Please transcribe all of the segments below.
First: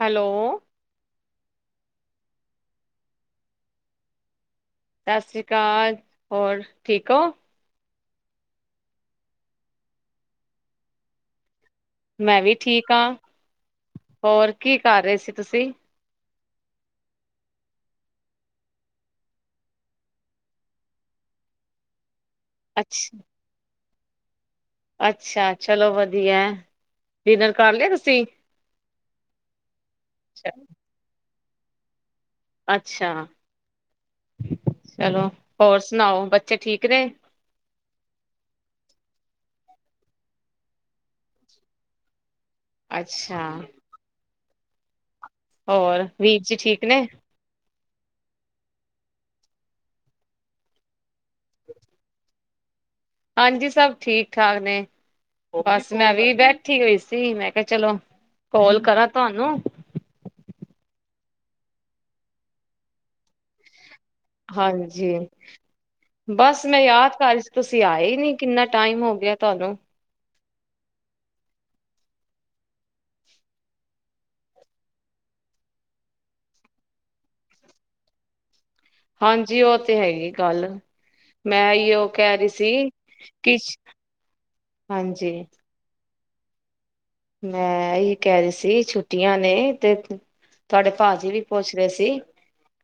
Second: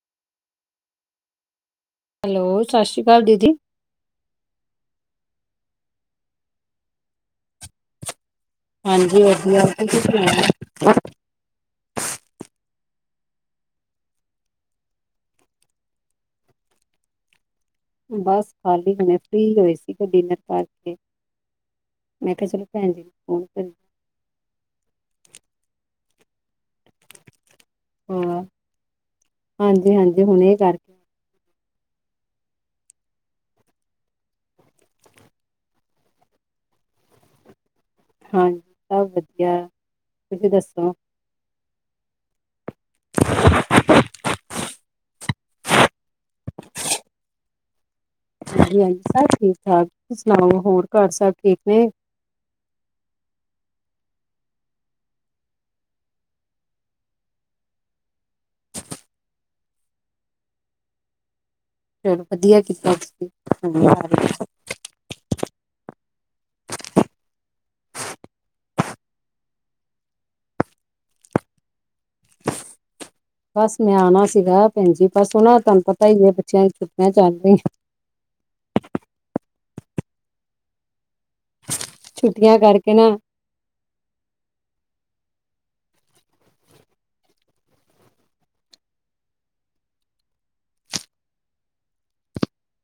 Hello hello ਸਤਿ ਸ਼੍ਰੀ ਅਕਾਲ ਦੀਦੀ ਸਤਿ ਸ਼੍ਰੀ ਅਕਾਲ ਹੋਰ ਠੀਕ ਹੋ ਹਾਂਜੀਧੀ ਕੀ ਸੁਣਾਣਾ ਮੈਂ ਵੀ ਠੀਕ ਹਾਂ ਹੋਰ ਕੀ ਕਰ ਰਹੇ ਸੀ ਤੁਸੀਂ ਬਸ ਖਾਲੀ ਹੁਣੇ ਫ੍ਰੀ ਹੋਏ ਸੀਗੇ ਡਿਨਰ ਕਰਕੇ ਮੈਂ ਕਿਹਾ ਚਲੋ ਭੈਣ ਜ ਅੱਛਾ ਫੋਨ ਕਰ ਅੱਛਾ ਚਲੋ ਵਧੀਆ ਵਧ ਹੈ ਹਾਂ ਹਾਂਜੀ ਹਾਂਜੀ ਹੁਣ ਇਹ ਕਰਕੇ ਅੱਛਾ ਚਲੋ ਹੋਰ ਸੁਣਾਓ ਬੱਚੇ ਠੀਕ ਨੇ ਹਾਂਜੀ ਸਭ ਵਧੀਆ ਤੁਸੀਂ ਦੱਸੋ ਅੱਛਾ ਹੋਰ ਵੀਰ ਜੀ ਠੀਕ ਨੇ ਹਾਂਜੀ ਹਾਂਜੀ ਸਭ ਠੀਕ ਠਾਕਂ ਸੁਣਾਓ ਹੋਰ ਘਰ ਸਭ ਠੀਕ ਨੇ ਹਾਂਜੀ ਸਭ ਠੀਕ ਠਾਕ ਨੇ ਬਸ ਮੈਂ ਵੀ ਬੈਠੀ ਹੋਈ ਸੀ ਮੈਂ ਕਿਹਾ ਚਲੋ ਕੋਾਲ ਕਰਾਂ ਤੁਹਾਨੂੰ ਚਲੋ ਵਧੀਆ ਕੀਤਾ ਤੁਸੀਂ ਹਾਂਜੀ ਬਸ ਮੈਂ ਯਾਦ ਕਰ ਤੁਸੀਂ ਆਏ ਨੀ ਕਿੰਨਾ ਟਾਈਮ ਹੋ ਗਿਆ ਤੁਹਾਨੂੰ ਬਸ ਮੈਂ ਆਣਾ ਸੀਗਾ ਭੈਣਜੀ ਬਸ ਉਹਓਨਾ ਤੁਹਾਨੂੰ ਪਤਾ ਹੀ ਬਛਿਆਂ ਨੂੰ ੁੱਟਿਆ ਚਾਹਦੀ ਹਾਂਜੀ ਉਹ ਤੇ ਹੈਗੀ ਗੱਲ ਮੈਂ ਹੀ ਉਹ ਕਹਿ ਰਹੀ ਛੁੱਟੀਆਂ ਸੀ ਕਰਕੇ ਨਾ ਕਿ ਹਾਂਜੀ ਮੈਂ ਇਹੀ ਕਹਿ ਰਹੀ ਸੀ ਛੁੱਟੀਆਂ ਨੇ ਤੇ ਤੁਹਾਡੇ ਭਾਜੀੀ ਵੀ ਪੁੱਛ ਰਹੇ ਸੀ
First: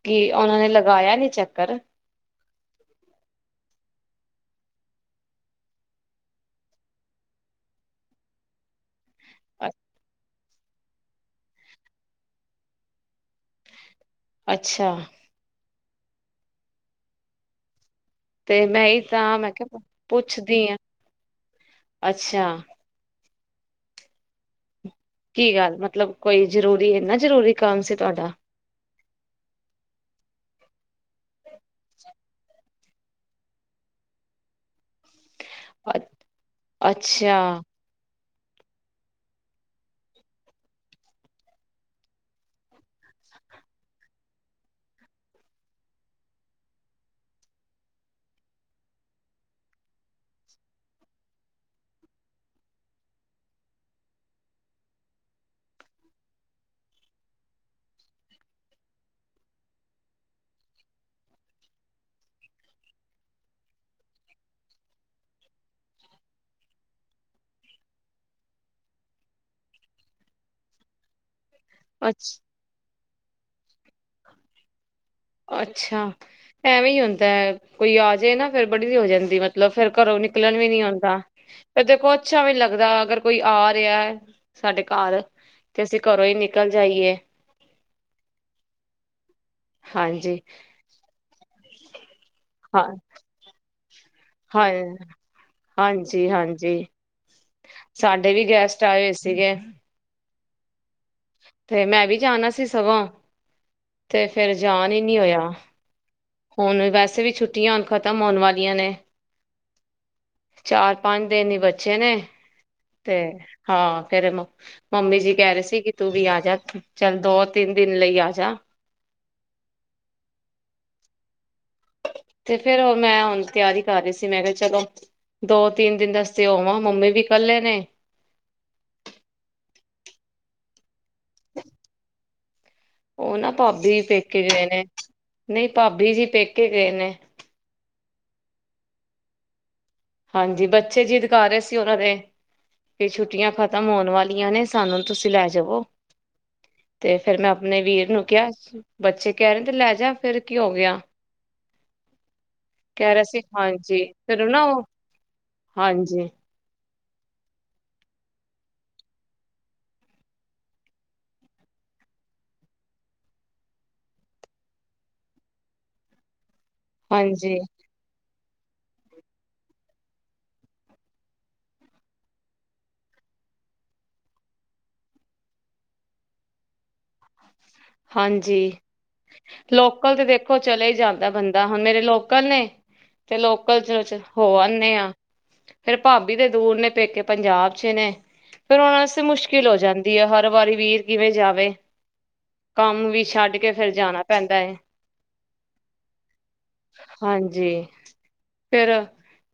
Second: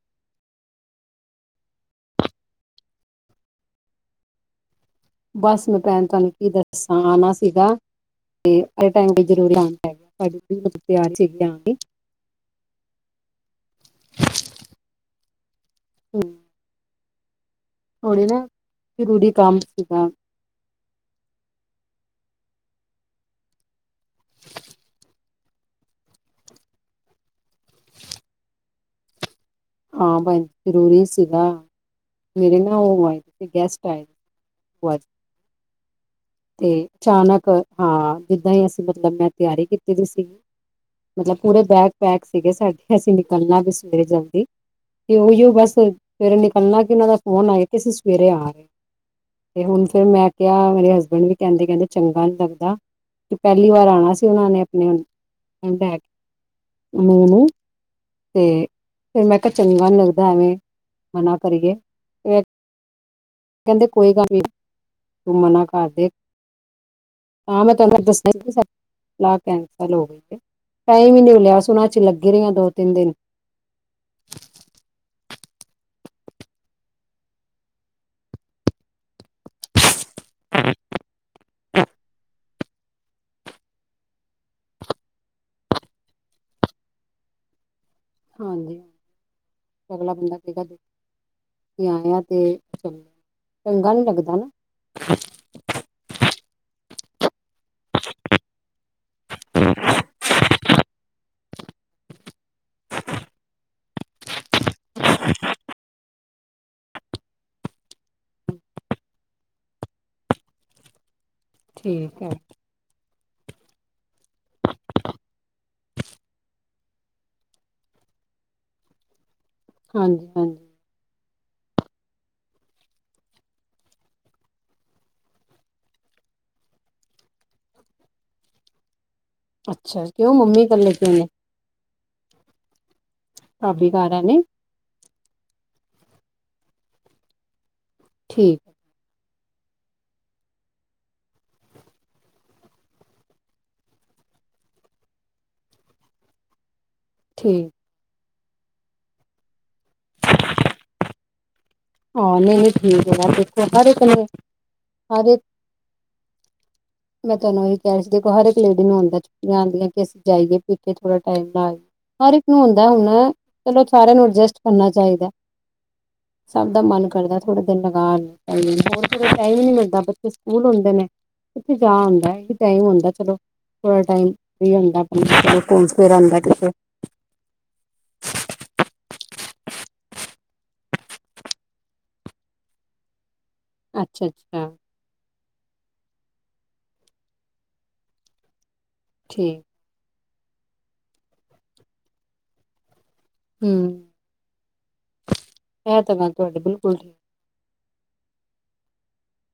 ਕਿ ਉਹਨਾਂ ਨੇ ਲਗਾਇਆ ਨੀ ਚੱਕਰ ਬਸ ਮੈਂ ਭੈਣ ਤੁਹਾਨੂੰ ਕੀ ਦੱਸਾਂ ਆਣਾ ਸੀਗਾ ਤੇ ਜ਼ਰੂਰ ਆਦਾ ਹੈ ਤੁ ਮਤਲਬ ਤਿਆਰ ਸੀਗੀ ਆਣ ਦੀ ਅੱਛਾ ਹੂੰ ਤੇ ਮੈਂ ਹੀ ਜ਼ਰੂਰੀ ਤਾਂ ਮੈਂ ਕੰਮ ਕਿਹਾ ਸੀਗਾ ਪੁੱਛਦੀ ਹਾਂ। ਅੱਛਾ। ਕੀ ਗੱਲ ਮਤਲਬ ਕੋਈ ਜ਼ਰੂਰੀ ਇੰਨਾ ਜ਼ਰੂਰੀ ਕੰਮ ਸੀ ਤੁਹਾਡਾ। ਹਾਂ ਭੈਣ ਜ਼ਰੂਰੀ ਸੀਗਾ ਮੇਰੇ ਨਾ ਉਹ ਆਏ ਗੈਸਟ ਆਏ। ਅਛਾ ਤੇ ਅਚਾਨਕ, ਹਾਂ। ਜਿੱਦਾਂ ਹੀ ਅਸੀਂ, ਮਤਲਬ ਮੈਂ, ਤਿਆਰੀ ਕੀਤੀ ਦੀ ਸੀਗੀ ਮਤਲਬ ਪੂਰੇ ਬੈਗ ਪੈਕ ਸੀਗੇ ਸਾਡੇ। ਅਸੀਂ ਨਿਕਲਣਾ ਵੀ ਸਵੇਰੇ ਜਲਦੀ। ਤੇ ਉਹੀਓ, ਬਸ ਫਿਰ ਨਿਕਲਣਾ ਕਿ ਉਹਨਾਂ ਦਾ ਫੋਨ ਆਇਆ ਕਿ ਅਸੀਂ ਸਵੇਰੇ ਆ ਗਏ। ਤੇ ਹੁਣ ਫਿਰ ਮੈਂ ਕਿਹਾ, ਮੇਰੇ ਹਸਬੈਂਡ ਕਹਿੰਦੇ ਕਹਿੰਦੇ, ਚੰਗਾ ਨੀ ਲੱਗਦਾ ਕਿ ਪਹਿਲੀ ਵਾਰ ਆਉਣਾ ਸੀ ਉਹਨਾਂ ਨੇ ਆਪਣੇ ਲੈ ਕੇ ਨੂੰਹ ਨੂੰ। ਤੇ ਫਿਰ ਮੈਂ ਕਿਹਾ, ਚੰਗਾ ਨੀ ਲੱਗਦਾ ਐਵੇਂ ਮਨਾ ਕਰੀਏ। ਕਹਿੰਦੇ, ਕੋਈ ਗੱਲ ਨੀ, ਤੂੰ ਮਨਾ ਕਰਦੇ ਹਾਂ, ਮੈਂ ਤੁਹਾਨੂੰ ਦਸਿਆ ਤੇ ਸੀ, ਸਾਡੀ ਸਲਾ ਕੈਂਕਲ ਹੋ ਗਈ ਹੈ। ਟਾਈਮ ਹੀ ਨਹੀਂ ਲਿਆਸ ਉਹਨਾਂ ਚ ਅੱਛ ਲੱਗੀ ਰਹੀਆਂ ਦੋ-ਤਿੰਨ ਦਿਨ। ਅੱਛਾ, ਐਵੇਂ ਹੀ ਹੁੰਦਾ। ਕੋਈ ਆ ਜਾਏ ਨਾ, ਫੇਰ ਬੜੀ ਹੋ ਜਾਂਦੀ ਮਤਲਬ ਫਿਰ ਘਰੋਂ ਨਿਕਲਣ ਵੀ ਨੀ ਆਉਂਦਾ ਫੇਰ। ਦੇਖੋ, ਅੱਛਾ ਵੀ ਨੀ ਲੱਗਦਾ। ਲੱਗਦਾ, ਅਗਰ ਕੋਈ ਆ ਰਿਹਾ ਸਾਡੇ ਘਰ, ਤੇ ਅਸੀਂ ਘਰੋਂ ਹੀ ਨਿਕਲ ਜਾਈਏ ਹਾਂਜੀ। ਅਗਲਾ ਬੰਦਾ ਹਾਂਜੀ ਕਹੇਗਾ ਕਿ ਆਨੇ ਆ ਤੇ ਹਾਂ ਚੰਗਾ ਨੀ ਲਗਦਾ ਹਾਂ, ਹਾਂਜੀ। ਜੀ, ਹਾਂਜੀ। ਸਾਡੇ ਵੀ ਗੈਸਟ ਆਏ ਹੋਏ ਸੀਗੇ। ਤੇ ਮੈਂ ਵੀ ਜਾਣਾ ਸੀ, ਸਗੋਂ ਤੇ ਫੇਰ ਜਾਣ ਹੀ ਨੀ ਹੋਇਆ। ਹੁਣ ਵੈਸੇ ਵੀ ਛੁੱਟੀਆਂ ਹੁਣ ਖ਼ਤਮ ਹੋਣ ਵਾਲੀਆਂ ਨੇ, ਚਾਰ-ਪੰਜ ਦਿਨ ਹੀ ਬਚੇ ਨੇ ਠੀਕ ਹੈ। ਤੇ ਹਾਂ, ਫੇਰ ਮੰਮੀ ਜੀ ਕਹਿ ਰਹੇ ਸੀ ਕਿ ਤੂੰ ਵੀ ਆ ਜਾ, ਚੱਲ ਦੋ-ਤਿੰਨ ਦਿਨ ਲਈ ਆ ਜਾ। ਹਾਂਜੀ, ਹਾਂਜੀ। ਤੇ ਫੇਰ, ਉਹ ਮੈਂ ਹੁਣ ਤਿਆਰੀ ਕਰ ਰਹੀ ਸੀ। ਮੈਂ ਕਿਹਾ, ਚਲੋ ਦੋ-ਤਿੰਨ ਦਿਨ ਦਸ ਹੋਵਾਂ, ਮੰਮੀ ਵੀ ਇਕੱਲੇ ਨੇ। ਅੱਛਾ ਜੀ, ਕਿਉਂ। ਮੰਮੀ ਕਲੇ ਕਿਉਂ ਨੇ। ਉਹ, ਨਾ ਭਾਬੀ ਪੇਕੇ ਗਏ ਨੇ, ਨਹੀਂ। ਭਾਬੀ ਜੀ, ਪੇਕੇ ਗਏ ਨੇ। ਠੀਕ। ਹਾਂਜੀ, ਬੱਚੇ ਜੀ ਜਿੱਦ ਕਰ ਰਹੇ ਸੀ। ਉਹਨਾਂ ਦੇ ਵੀ ਛੁੱਟੀਆਂ ਖਤਮ ਹੋਣ ਵਾਲੀਆਂ ਨੇ, ਸਾਨੂੰ ਤੁਸੀਂ ਲੈ ਜਾਵੋ। ਤੇ ਫੇਰ, ਮੈਂ ਠੀਕ ਆਪਣੇ ਵੀਰ ਨੂੰ ਕਿਹਾ ਬੱਚੇ ਕਹਿ ਰਹੇ, ਤੇ ਲੈ ਜਾ ਫਿਰ, ਕੀ ਹੋ ਗਿਆ। ਹਾਂ, ਨਹੀਂ-ਨਹੀਂ ਠੀਕ ਕਹਿ ਰਿਹਾ ਹੈ। ਸੀ ਦੇਖੋ, ਹਰ ਇਕ ਹਾਂਜੀ ਨੂੰ ਫੇਰ ਨਾ ਉਹ ਹਾਂਜੀ। ਮੈਂ ਤੁਹਾਨੂੰ ਇਹੀ ਕਹਿ ਰਹੀ ਸੀ। ਦੇਖ, ਹਰ ਇੱਕ ਲੇਡੀ ਨੂੰ ਆਉਂਦਾ ਚੁੱਟ ਆਉਂਦੀਆਂ ਕਿ ਅਸੀਂ ਜਾਈਏ, ਪੇਕੇ ਥੋੜ੍ਹਾ ਟਾਈਮ ਲਾ ਆਈਏ। ਹਰ ਇੱਕ ਨੂੰ ਆਉਂਦਾ ਹੁਣ ਚਲੋ, ਸਾਰਿਆਂ ਨੂੰ ਅਡਜਸਟ ਕਰਨਾ ਚਾਹੀਦਾ। ਸਭ ਦਾ ਮਨ ਕਰਦਾ ਹਾਂਜੀ ਥੋੜੇ ਦਿਨ ਲਗਾ ਆਇਏ। ਟਾਈਮ ਹੀ ਨੀ ਮਿਲਦਾ ਬੱਚੇ ਸਕੂਲ ਹੁੰਦੇ ਨੇ ਕਿਥੇ ਜਾ ਹੁੰਦਾ ਆਹੀ ਟਾਈਮ ਹੁੰਦਾ ਚਲੋ ਥੋੜਾ ਟਾਈਮ ਹਾਂਜੀ, ਲੋਕਲ ਤੇ ਦੇਖੋ, ਚਲੇ ਹੀ ਜਾਂਦਾ ਬੰਦਾ। ਹੁਣ ਮੇਰੇ ਲੋਕਲ ਨੇ। ਤੇ ਲੋਕਲ ਚ ਅੱਛਾ ਹੋ ਅੱਛਾ ਆਦੇ ਆ। ਫੇਰ ਭਾਬੀ ਦੇ ਦੂਰ ਨੇ, ਪੇਕੇ ਪੰਜਾਬ ਚ ਨੇੇ। ਫਿਰ ਆਉਣ ਵਾਸਤੇ ਠੀਕ ਮੁਸ਼ਕਿਲ ਹੋ ਜਾਂਦੀ ਹੈ ਹਰ ਹਰ ਵਾਰੀ ਵੀਰ ਕਿਵੇਂ ਜਾਵੇ? ਕੰਮ ਵੀ ਛੱਡ ਕੇ ਫਿਰ ਹੂੰ ਜਾਣਾ ਪੈਂਦਾ ਹੈ, ਇਹ ਤਾਂ ਗੱਲ ਤੁਹਾਡੀ ਬਿਲਕੁਲ ਠੀਕ ਹਾਂਜੀ। ਫੇਰ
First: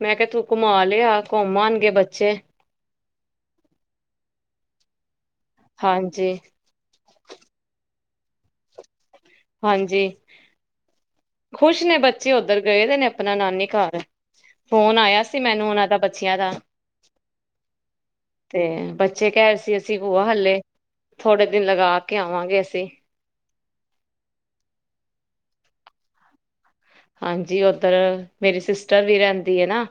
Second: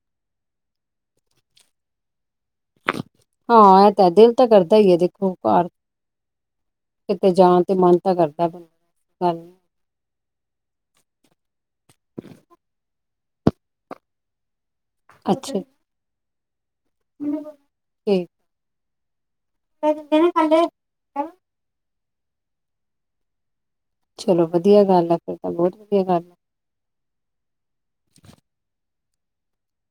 ਮੈਂ ਕਿਹਾ ਤੂੰ ਘੁੰਮਾ ਲਿਆ, ਘੁੰਮ ਆਉਣਗੇ ਬੱਚੇ। ਹਾਂ, ਇਹ ਤਾਂ ਹੈ, ਦਿਲ ਤਾਂ ਕਰਦਾ ਹੀ ਹੈ ਦੇਖੋ। ਘਰ ਹਾਂਜੀ। ਕਿਤੇ ਜਾਣ ਤੇ ਮਨ ਤਾਂ ਕਰਦੈ ਬ ਹਾਂਜੀ ਖੁਸ਼ ਨੇ ਬੱਚੇ ਉੱਧਰ ਗਏ ਦੇ ਨੇ ਆਪਣਾ ਨਾਨੀ ਘਰ ਫੋਨ ਆਇਆ ਸੀ ਅੱਛਾ ਮੈਨੂੰ ਉਹਨਾਂ ਦਾ ਬ ਬੱਚਿਆਂ ਦਾ। ਤੇ ਬ ਤੇ ਕਹਿ ਰਹੇ ਸੀ ਅਸੀਂ ਭੂਆ ਹੱਲੇ, ਥੋੜੇ ਦਿਨ ਲਗਾ ਕੇ ਆਵਾਂਗੇ ਅਸੀਂ। ਚਲੋ ਵਧੀਆ ਗੱਲ ਹੈ, ਫੇਰ ਤਾਂ ਬਹੁਤ ਵਧੀਆ ਗੱਲ ਹੈ। ਹਾਂਜੀ, ਉੱਧਰ ਮੇਰੀ ਸਿੱਸ ਸਿੱਸਟਰ ਵੀ ਰਹਿੰਦੀ ਹੈ ਨਾ।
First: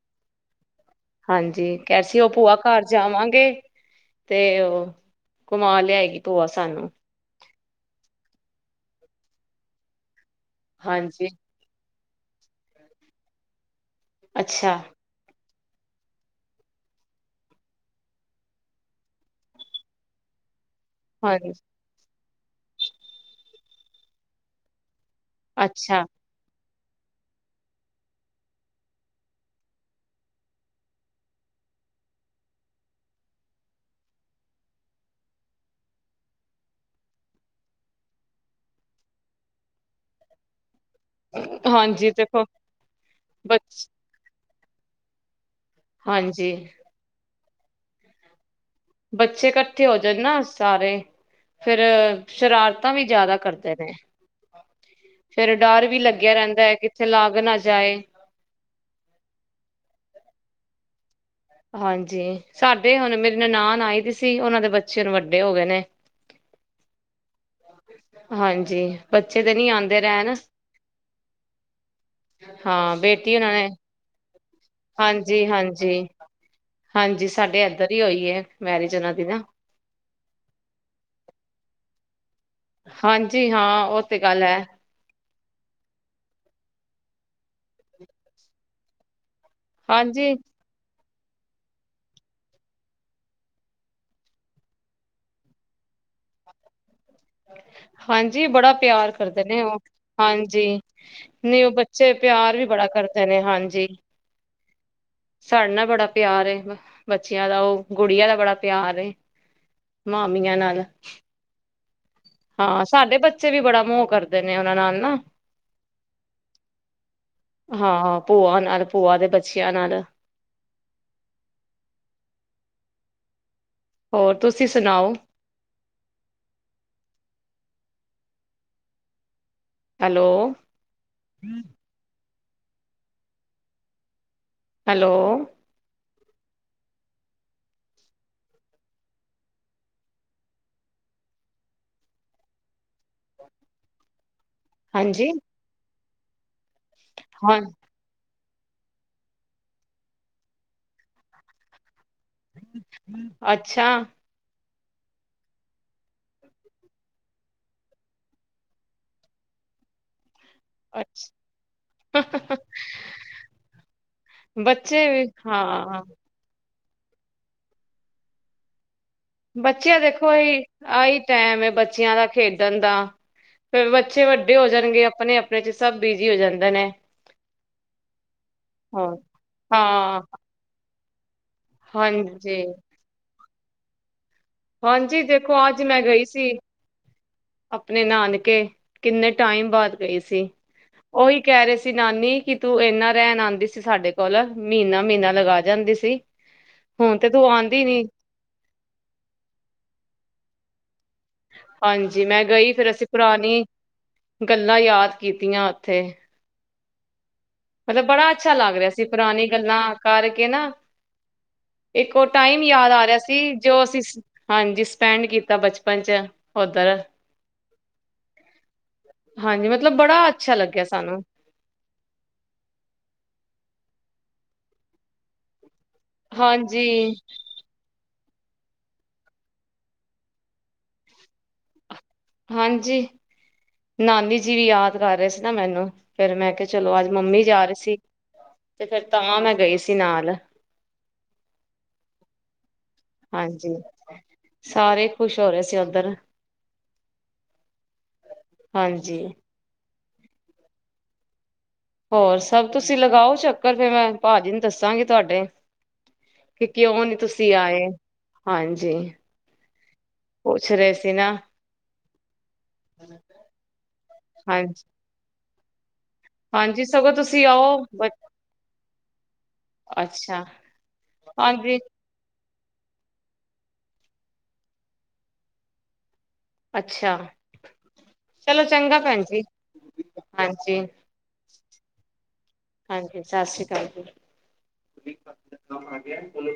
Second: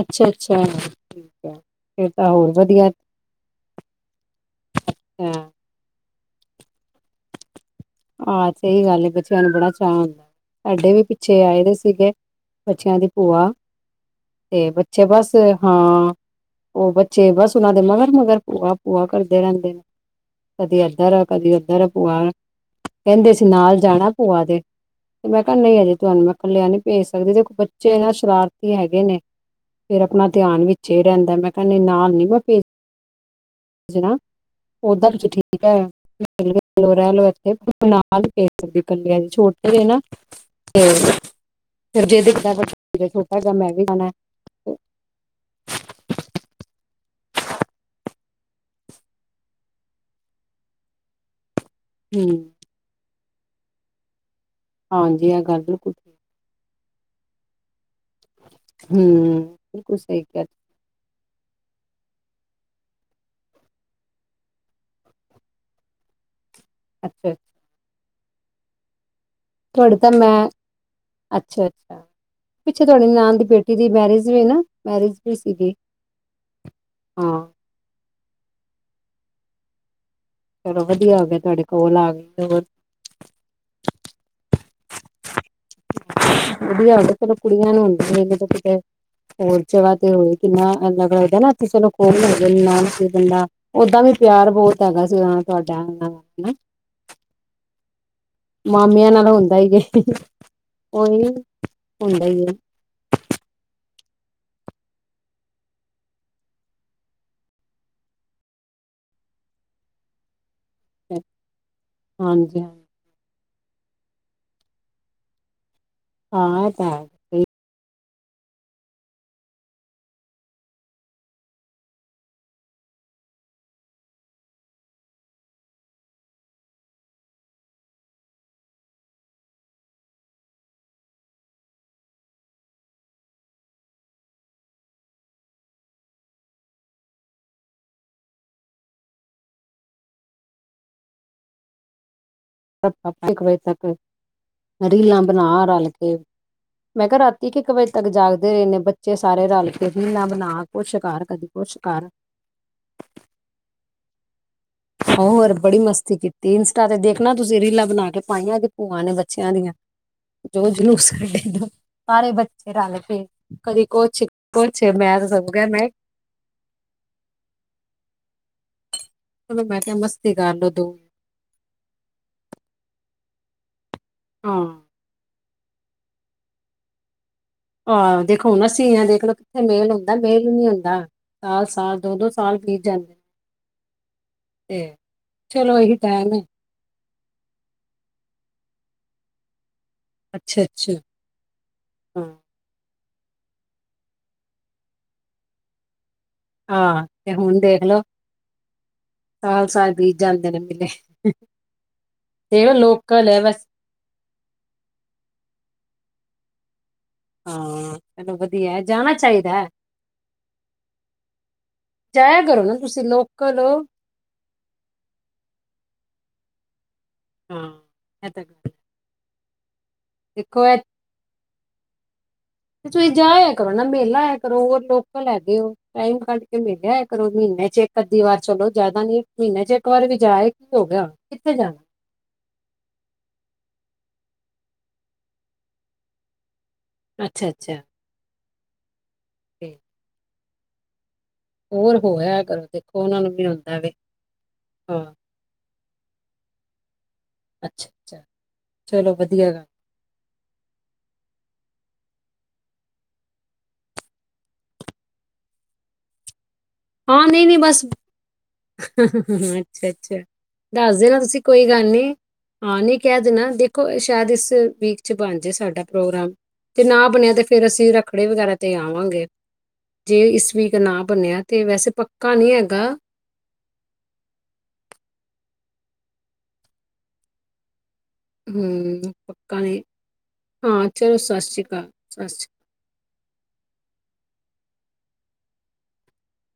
ਅੱਛਾ ਅੱਛਾ। ਠੀਕ ਆ ਹਾਂਜੀ, ਕਿਹਾ ਫਿਰ ਸੀ ਉਹ ਤਾਂ ਹੋਰ ਭੂਆ ਘਰ ਵਧੀਆ ਜਾਵਾਂਗੇ ਤੇ ਉਹ ਘੁੰਮਾ ਲਿਆਏਗੀ। ਭੂਆ ਸਾਨੂੰ। ਆਹ ਸਹੀ ਗੱਲ ਆ। ਬੱਚਿਆਂ ਨੂੰ ਬੜਾ ਚਾਅ ਆਉਂਦਾ ਵਾ। ਸਾਡੇ ਵੀ ਹਾਂਜੀ ਪਿੱਛੇ ਆਏ ਦੇ ਸੀਗੇ। ਬੱਚਿਆਂ ਦੀ ਭੂਆ। ਤੇ ਅੱਛਾ ਬੱਚੇ ਬਸ ਹਾਂ, ਉਹ ਬੱਚੇ ਬਸ ਉਹਨਾਂ ਦੇ ਮਗਰ ਮਗਰ ਭੂਆ ਭੂਆ ਕਰਦੇ ਰਹਿੰਦੇ ਨੇ। ਕਦੀ ਇੱਧਰ ਆ ਹਾਂਜੀ ਕਦੀ ਉੱਧਰ ਆ ਭੂਆ। ਕਹਿੰਦੇ ਸੀ ਨਾਲ ਜਾਣਾ ਭੂਆ ਦੇ। ਤੇ ਮੈਂ ਕਿਹਾ ਨਹੀਂ ਅਜੇ ਅੱਛਾ ਤੁਹਾਨੂੰ ਮੈਂ ਕੱਲਿਆ ਨਹੀਂ ਭੇਜ ਸਕਦੇ। ਦੇਖੋ, ਬੱਚੇ ਨਾ ਸ਼ਰਾਰਤੀ ਹੈਗੇ ਨੇ। ਫੇਰ ਆਪਣਾ ਧਿਆਨ ਵਿੱਚੇ ਰਹਿੰਦਾ। ਮੈਂ ਕਹਿੰਦੀ ਨਾਲ ਨੀ ਮੈਂ ਭੇਜ [inaudible] ਭੇਜਣਾ ਉਹਦਾ ਤੁਸੀਂ ਠੀਕ ਹੈ [unintelligible] ਰਹਿ ਲੋ। ਬਿਲਕੁਲ ਨਾਲ ਨਹੀਂ ਭੇਜ ਸਕਦੀ ਕੱਲਿਆਂ ਨੂੰ ਛੋਟੇ ਇਹ ਨਾ। ਤੇ ਫਿਰ ਹਾਂਜੀ ਜੇ ਦੇਖੋ ਦੇਖਦਾ ਵੱਡੇ ਨੂੰ [unintelligible] ਛੋਟਾ ਕਹਿੰਦਾ ਮੈਂ ਵੀ ਬੱਚ ਜਾਣਾ। [unintelligible] ਹਾਂਜੀ। ਬੱਚੇ ਇਕੱਠੇ ਹੋ ਜਾਣ ਨਾ ਸਾਰੇ ਫੇਰ ਸ਼ਰਾਰਤਾਂ ਵੀ ਜ਼ਿਆਦਾ ਕਰਦੇ ਨੇ ਹਾਂਜੀ ਆ ਫੇਰ, ਗੱਲ ਡਰ ਬਿਲਕੁਲ ਵੀ ਠੀਕ ਲੱਗਿਆਂ ਰਹਿੰਦਾ ਹੈ, ਕਿ ਚਲਾ ਵੀ ਨਾ ਜਾਏ ਹੂੰ, ਬਿਲਕੁਲ ਸਹੀ ਕਿਹਾ। ਹਾਂਜੀ, ਸਾਡੇ ਹੁਣ ਮੇਰੀ ਨਨਾਣ ਆਈ ਵੀ ਸੀ, ਉਹਨਾਂ ਦੇ ਬੱਚੇ ਨੂੰ ਵੱਡੇ ਹੋ ਗਏ ਨੇ। ਆ ਹਾਂਜੀ। ਬੱਚੇ ਤੇ ਨੀ ਤੁਹਾਡੇ ਆਉਂਦੇ ਤਾਂ ਰਹਿਣ, ਮੈਂ ਅੱਛਾ ਅੱਛਾ ਪਿੱਛੇ ਹਾਂ ਤੁਹਾਡੇ ਬੇਟੀ ਨਾਨ ਦੀ ਉਹਨਾਂ ਨੇ, ਦੀ ਮੈਰਿਜ ਵੀ ਨਾ ਮੈਰਿਜ ਵੀ ਹਾਂਜੀ ਸੀਗੀ ਹਾਂਜੀ ਹਾਂਜੀ ਹਾਂ ਸਾਡੇ ਇਧਰ ਹੀ ਹੋਈ ਐ, ਮੈਰਿਜ ਉਹਨਾਂ ਦੀ ਨਾ। ਚਲੋ ਵਧੀਆ ਆ ਗਿਆ, ਤੁਹਾਡੇ ਕੋਲ ਆ ਗਈ। ਹੋਰ ਹਾਂਜੀ ਹਾਂ, ਉਹ ਤੇ ਗੱਲ ਐ। ਵਧੀਆ, ਚਲੋ ਕੁੜੀਆਂ ਨੂੰ ਹੁੰਦੀਆਂ, ਜਦੋਂ ਕਿਤੇ ਹੋਰ ਜਗ੍ਹਾ ਤੇ ਹੋਏ, ਹਾਂਜੀ ਕਿੰਨਾ ਅਲੱਗ ਨਾ ਕਿਸੇ ਚਲੋ ਖਣ ਹੋਗੇ ਨ ਸੀ, ਓਦਾਂ ਵੀ ਪਿਆਰ ਬਹੁਤ ਹੈਗਾ ਸੀ ਤੁਹਾਡਾ, ਹੈਨਾ? ਹ ਹਾਂਜੀ, ਬੜਾ ਪਿਆਰ ਕਰਦੇ ਹੁੰਦਾ ਨੇ ਹੀ ਉਹ, ਹੈ ਹਾਂਜੀ ਉਹੀ ਨਹੀਂ ਉਹ ਬੱਚੇ ਹੁੰਦਾ ਹੀ ਪਿਆਰ ਵੀ ਬੜਾ ਕਰਦੇ ਨੇ ਹਾਂਜੀ। ਸਾਡੇ ਨਾਲ ਬੜਾ ਪਿਆਰ ਆ, ਬੱਚਿਆਂ ਦਾ ਉਹ ਗੁੜੀਆਂ ਦਾ ਬੜਾ ਪਿਆਰ ਆ, ਮਾਮੀਆਂ ਨਾਲ ਹੈ ਹਾਂ ਸਾਡੇ ਬੱ ਬੱਚੇ ਵੀ ਬੜਾ ਮੋਹ ਕਰਦੇ ਨੇ, ਉਹਨਾਂ ਨਾਲ ਨਾ। ਹਾਂ ਤਾਂ ਹਾਂ, ਭੂਆ ਹਨਾ, ਭੂਆ ਦੇ ਬੱਚਿਆਂ ਨਾਲ। ਹੋਰ ਤੁਸੀਂ ਸੁਣਾਓ? ਹੈਲੋ ਹੈਲੋ ਸ ਇੱਕ ਵਜੇ ਤੱਕ [unintelligible] ਰੀਲਾ ਹਾਂਜੀ ਬਣਾ ਇ ਮੈਂ ਕਿਹਾ, ਰਾਤੀ ਇੱਕ ਹਾਂ ਇੱਕ ਵਜੇ ਤੱਕ ਜਾਗ ਦੇ ਰਹੇ ਨੇ ਬੱਚੇ ਸਾਰੇ ਰਲ ਕੇਨਾ ਬਣਾ, ਕੁਛ ਕਰ ਕਦੀ ਕੁਛ ਕਰ। ਅੱਛਾ। ਹੋਰ ਬੜੀ ਮਸਤੀ ਕੀਤੀ, ਇੰਸਟਾ ਤੇ ਦੇਖਣਾ ਤੁਸੀਂ ਰੀਲਾਂ ਬਣਾ ਕੇ ਪਾਈਆਂ, ਭੂਆਂ ਨੇ ਬੱਚਿਆਂ ਦੀਆਂ। ਜੋ ਜੁਲੂਸ ਅੱਛਾ ਕੱਢਿਆਂ ਸਾਰੇ ਬੱਚੇ ਰਲ, ਕੇਏ ਕਦੀ ਕੁਛ ਕੁਛ ਬੱਚੇ ਮੈਂ ਵੀ ਤਾਂ ਸਗੋਂ ਕਿਹਾ ਮੈਂ ਹਾਂ ਚਲੋ ਮੈਂ ਕਿਹਾ ਬੱਚਿਆਂ ਦੇਖੋ, ਮਸਤੀ ਕਰ ਇਹਸੀ ਲੋ ਦੋ ਆਹੀ ਟੈਮ ਐ, ਬੱਚਿਆਂ ਦਾ ਖੇਡਣ ਦਾ। ਫੇਰ ਬੱਚੇ ਵੱਡੇ ਹਾਂ ਹੋ ਜਾਣਗੇ, ਆਪਣੇ ਆਪ ਆਪਣੇ ਚ ਸਭ ਬਿਜੀ ਹੋ ਜਾਂਦੇ ਨੇ। ਆਹੋ ਦੇਖੋ ਹੁਣ ਅਸੀਂ ਹੋਰ ਦੇਖਲਓ, ਕਿੱਥੇ ਮੇਲ ਹੁੰਦਾ, ਹਾਂ ਮੇਲ ਨੀ ਹੁੰਦਾ। ਸਾਲ ਸਾਲ ਦੋ ਦੋ ਸਾਲ ਹਾਂਜੀ ਬੀਤ ਜਾਂਦੇ ਤੇ ਹਾਂਜੀ ਦੇਖੋ ਚਲੋ ਅੱਜ ਇਹੀ ਮੈਂ ਗਈ ਟਾਈਮ ਹੈ ਸੀ ਆਪਣੇ ਨਾਨ ਕੇ ਕਿੰਨੇ ਟਾਈਮ ਬਾਅਦ ਗਈ ਸੀ ਅੱਛਾ ਅੱਛਾ ਉਹੀ ਕਹਿ ਰਹੇ ਸੀ ਨਾਨੀ ਹਾਂ ਕਿ ਤੂੰ ਇਨਾ ਰਹਿਣ ਆਉਂਦੀ ਸੀ ਸਾਡੇ ਕੋਲ ਮਹੀਨਾ ਮਹੀਨਾ ਲਗਾ ਜਾਂਦੀ ਸੀ ਹਾਂ ਤੇ ਤੂੰ ਹੁਣ ਆਉਂਦੀ ਦੇਖਲੋ ਨੀ ਸਾਲ ਸਾਲ ਬੀ ਜਾੱਲਦੇ ਨੇ ਮਲੇ ਹਾਂਜੀ ਮੈਂ ਗਈ ਫਿਰ ਅਸੀਂ ਹੈ ਪੁਰਾਣੀ ਬਸ ਗੱਲਾਂ ਯਾਦ ਕੀਤੀਆਂ ਉੱਥੇ [unintelligible] ਹਾਂ ਮਤਲਬ ਬੜਾ ਚਲੋ ਅੱਛਾ ਵਧੀਆ ਲੱਗ ਹੈ ਰਿਹਾ ਸੀ ਜਾਣਾ ਪੁਰਾਣੀ ਚਾਹੀਦਾ ਹੈ ਗੱਲਾਂ ਕਰਕੇ ਨਾ ਇੱਕ ਉਹ ਜਾਇਆ ਟਾਈਮ ਕਰੋ ਨਾ ਯਾਦ ਤੁਸੀਂ ਆ ਰਿਹਾ ਸੀ ਲੋਕਲ ਹੋ ਜੋ ਅਸੀਂ ਹਾਂਜੀ ਸਪੈਂਡ ਕੀਤਾ ਬਚਪਨ ਚ ਹੋਦਾਰ ਹਾਂ ਇਹ ਤਾਂ ਗ ਹਾਂਜੀ ਮੈਂ ਮਤਲਬ ਬੜਾ ਅੱਛਾ ਲੱਗਿਆ ਸਾਨੂੰ ਤੇ ਤੁਸੀਂ ਜਾ ਆਆ ਕਰੋ ਨਾ ਮੇਲਾ ਆਇਆ ਕਰੋ ਉਹ ਲੋਕਲ ਹੈਗੇ ਹੋ ਟਾਈਮ ਕੱਢ ਕੇ ਹਾਂਜੀ ਮਿਲਿਆ ਕਰੋ ਮਹੀਨੇ ਚੇ ਵਾਰ ਚਲੋ ਜਿਆਦਾ ਨੀ ਮਹੀਨੇ ਚ ਇੱਕ ਵਾਰ ਵੀ ਜਾਏ ਕੀ ਹੋ ਗਿਆ ਕਿੱਥੇ ਜਾਣਾ ਹਾਂਜੀ ਨਾਨੀ ਜੀ ਵੀ ਯਾਦ ਕਰ ਰਹੇ ਸੀ ਨਾ ਮੈਨੂੰ ਫੇਿਰ ਮੈਂ ਕਿਹਾ ਚਲੋ ਅੱਜ ਮੰਮੀ ਅੱਛਾ ਜਾ ਰਹੀ ਅੱਛਾ ਸੀ ਤੇਥ ਤਾਂ ਮੈਂ ਤੇ ਗਈ ਸੀ ਨਾਲ ਹੋਰ ਹੋਇਆ ਕਰੋ ਫ ਹਾਂਜੀ ਹਾਂ ਸਾਰੇ ਖੁਸ਼ ਹੋ ਰਹੇ ਸੀ ਅੰਦਰਰ ਅੱਛਾ ਅੱਛਾ ਚਲੋ ਵਧੀਆ ਗੱਲ ਹੋਰ ਸਭ ਤੁਸੀਂ ਲਗਾਓ ਚੱਕਰ ਫਿਰ ਮੈਂ ਭਾਜੀੀ ਨੂੰ ਦੱਸਾਂਗੀ ਤੁਹਾਡੇ ਕਿ ਕਿਉਂ ਨੀ ਹਾਂ ਨਹੀਂ ਤੁਸੀਂ ਨਹੀਂ ਬਸ ਆਏ ਹਾਂਜੀ ਅੱਛਾ ਅੱਛਾ ਪੁੱਛ ਰਹੇ ਦੱਸ ਸੀ ਦੇਣਾ ਨਾ ਤੁਸੀਂ ਕੋਈ ਗੱਲ ਨਹੀਂ ਹਾਂ ਨਹੀਂ ਕਹਿ ਦੇਣਾ ਦੇਖੋ ਸ਼ਾਇਦ ਇਸ ਹਾਂਜੀ ਵੀਕ ਚ ਬਣ ਜੇ ਸਾਡਾ ਪ੍ਰੋਗਰਾਮ ਜੇ ਹਾਂਜੀ ਨਾ ਸਗੋਂ ਬਣਿਆ ਤੇ ਤੁਸੀਂ ਫੇਰ ਆਓ ਅਸੀਂ ਬ ਰੱਖੜੇ ਵਗੈਰਾ ਤੇ ਆਵਾਂਗੇ ਜੇ ਅੱਛਾ ਇਸ ਵੀਕ ਨਾ ਬਣਿਆ। ਤੇ ਹਾਂਜੀ ਵੈਸੇ ਪੱਕਾ ਨਹੀਂ ਹੈਗਾ। ਅੱਛਾ ਚਲੋ ਚੰਗਾ ਹੂੰ ਭੈਣ ਜੀ ਪੱਕਾ ਨੀ ਹਾਂਜੀ ਹਾਂ ਚਲੋ ਸਤਿ ਸ੍ਰੀ ਅਕਾਲ। [unintelligible] ਹਾਂਜੀ ਸਤਿ ਸ੍ਰੀ ਅਕਾਲ ਜੀ।